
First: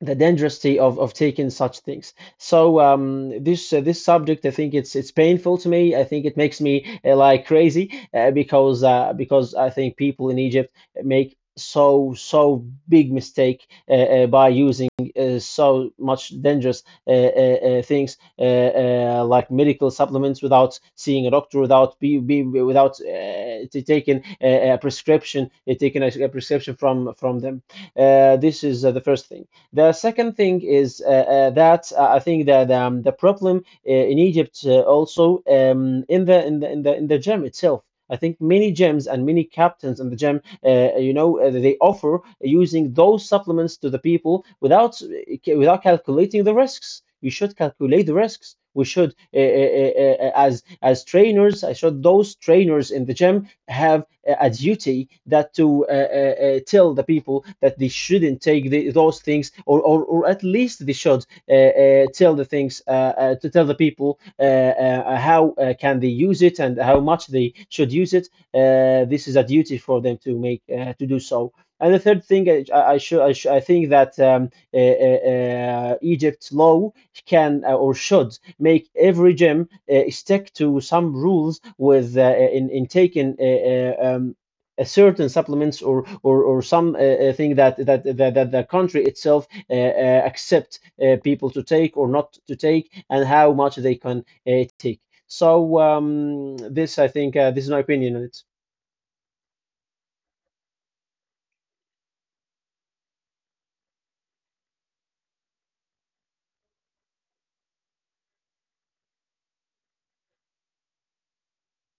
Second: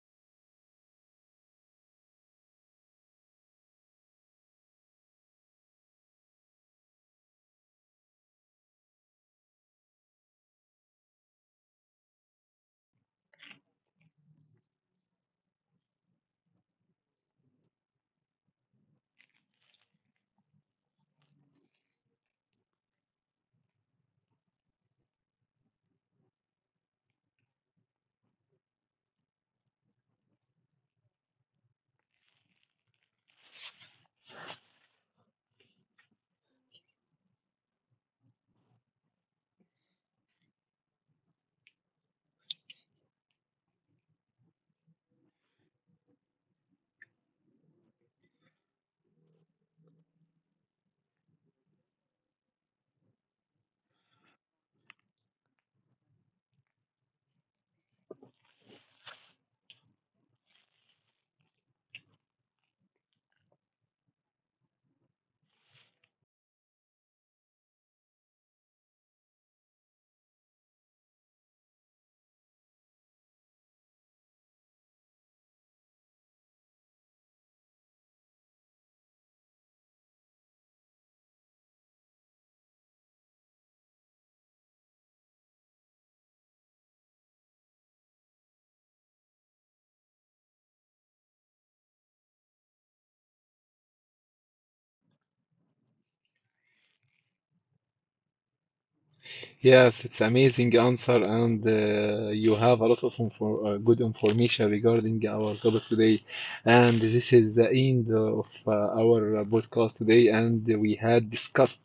the dangerousity of of taking such things. So, um, this uh, this subject, I think it's it's painful to me. I think it makes me uh, like crazy, uh, because uh, because I think people in Egypt make so so big mistake, uh, uh, by using uh, so much dangerous uh, uh, uh, things, uh, uh, like medical supplements, without seeing a doctor, without be, be without uh, taking a, a prescription, uh, taking a, a prescription from from them. Uh, this is uh, the first thing. The second thing is, uh, uh, that, uh, I think that, um, the problem uh, in Egypt, uh, also um, in the in the in the in the gym itself. I think many gyms and many captains in the gym, uh, you know, uh, they offer using those supplements to the people without uh, without calculating the risks. We should calculate the risks. We should, uh, uh, uh, uh, as as trainers, I should those trainers in the gym have a duty that, to uh, uh, uh, tell the people that they shouldn't take the, those things, or, or or at least they should uh, uh, tell the things uh, uh, to tell the people uh, uh, how uh, can they use it, and how much they should use it. Uh, this is a duty for them to make, uh, to do so. And the third thing, I, I, should I, sh I think that, um, uh, uh, uh, Egypt's law can uh, or should make every gym uh, stick to some rules with uh, uh, in in taking uh, uh, um, a certain supplements, or or, or some uh, uh, thing that that, that that the country itself uh, uh, accept uh, people to take or not to take, and how much they can uh, take. So, um, this I think, uh, this is my opinion on it. Yes, it's amazing answer, and uh, you have a lot of infor- uh, good information regarding our topic today. And this is the end of uh, our uh, podcast today, and we had discussed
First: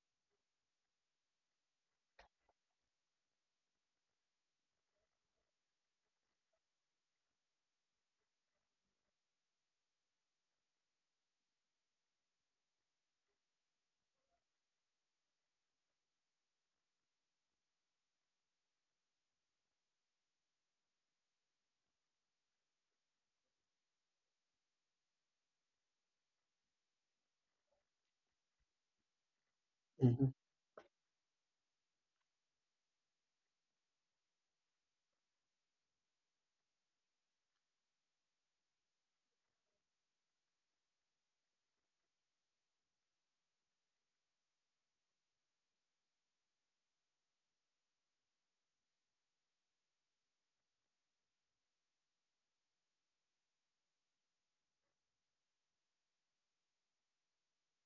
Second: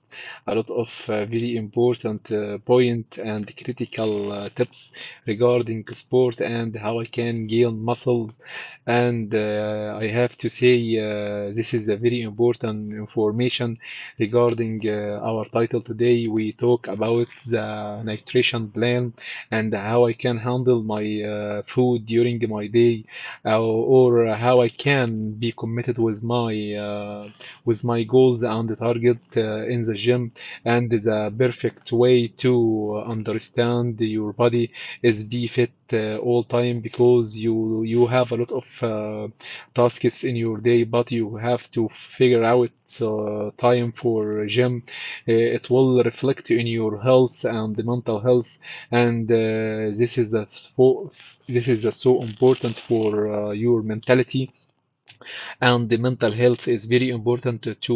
a lot of uh, very important uh, point and critical uh, tips regarding sport and how I can gain muscles. And uh, I have to say, uh, this is a very important information regarding uh, our title today. We talk about the nutrition plan and how I can handle my uh, food during my day, uh, or how I can be committed with my uh, with my goals and the target uh, in the gym. Mhm. And the perfect way to understand your body is be fit uh, all time because you you have a lot of uh, tasks in your day, but you have to figure out uh, time for gym. Uh, it will reflect in your health and the mental health, and uh, this is a fo- this is a so important for uh, your mentality, and the mental health is very important to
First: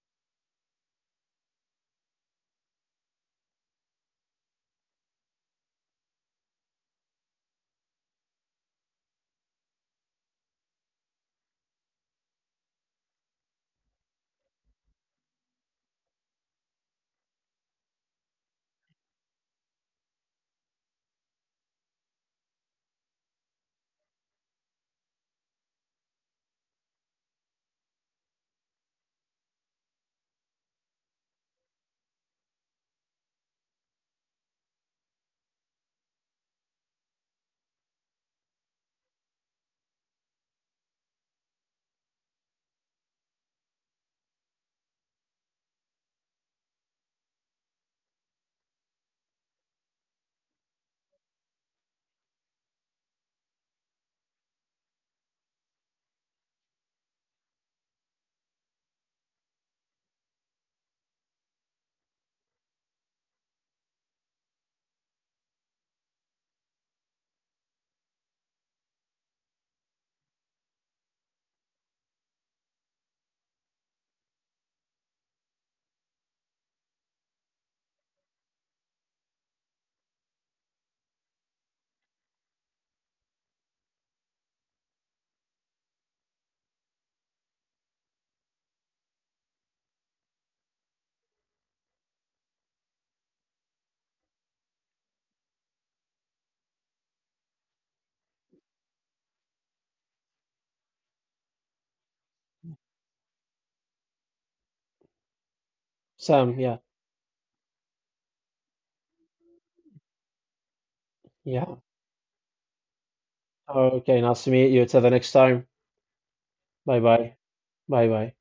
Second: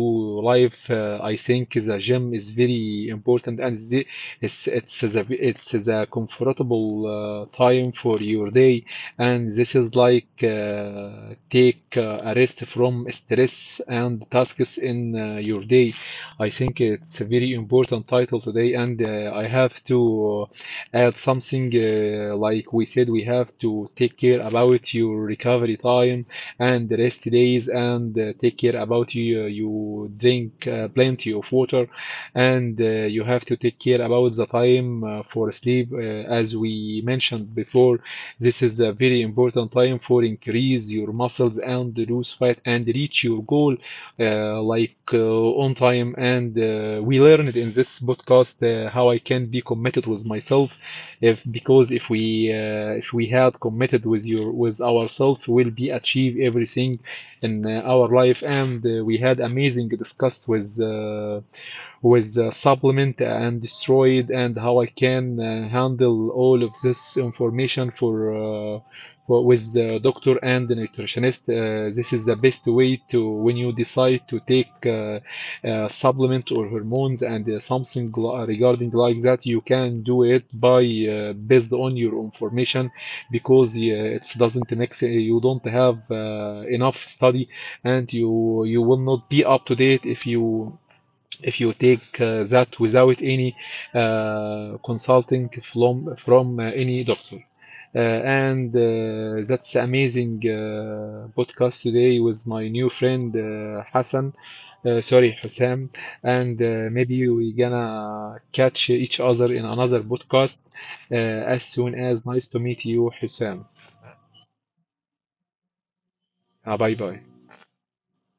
life. Uh, I think the gym is very important, and the, it's it's the it's the comfortable uh, time for your day, and this is like uh, take uh, a rest from stress and tasks in uh, your day. I think it's a very important title today, and uh, I have to uh, add something uh, like we said, we have to take care about your recovery time and rest days and uh, take care about you. uh, You drink uh, plenty of water and uh, you have to take care about the time uh, for sleep. Uh, as we mentioned before, this is a very important time for increase your muscles and lose fat and reach your goal uh, like uh, on time. And uh, we learned in this podcast uh, how I can be committed with myself if because if we uh, if we had committed with your with ourselves will be achieve everything in uh, our life. And uh, we had amazing discuss with uh, with uh, supplement and destroyed and how I can uh, handle all of this information for uh, for- with the doctor and the nutritionist. Uh, this is the best way to when you decide to take uh, uh, supplement or hormones and uh, something regarding like that, you can do it by uh, based on your information because uh, it doesn't mix. You don't have uh, enough study, and you you will not be up to date if you if you take uh, that without any uh, consulting from from uh, any doctor uh, and uh, That's amazing uh, podcast today with my new friend uh, Hassan, uh, sorry, Hussam, Sam, and yeah, uh, maybe we gonna catch each other in another podcast uh, as yeah. soon as. Nice to meet you, Hussam. Okay, nice to meet you. Till the next time. Uh, bye Bye bye. bye. Bye bye.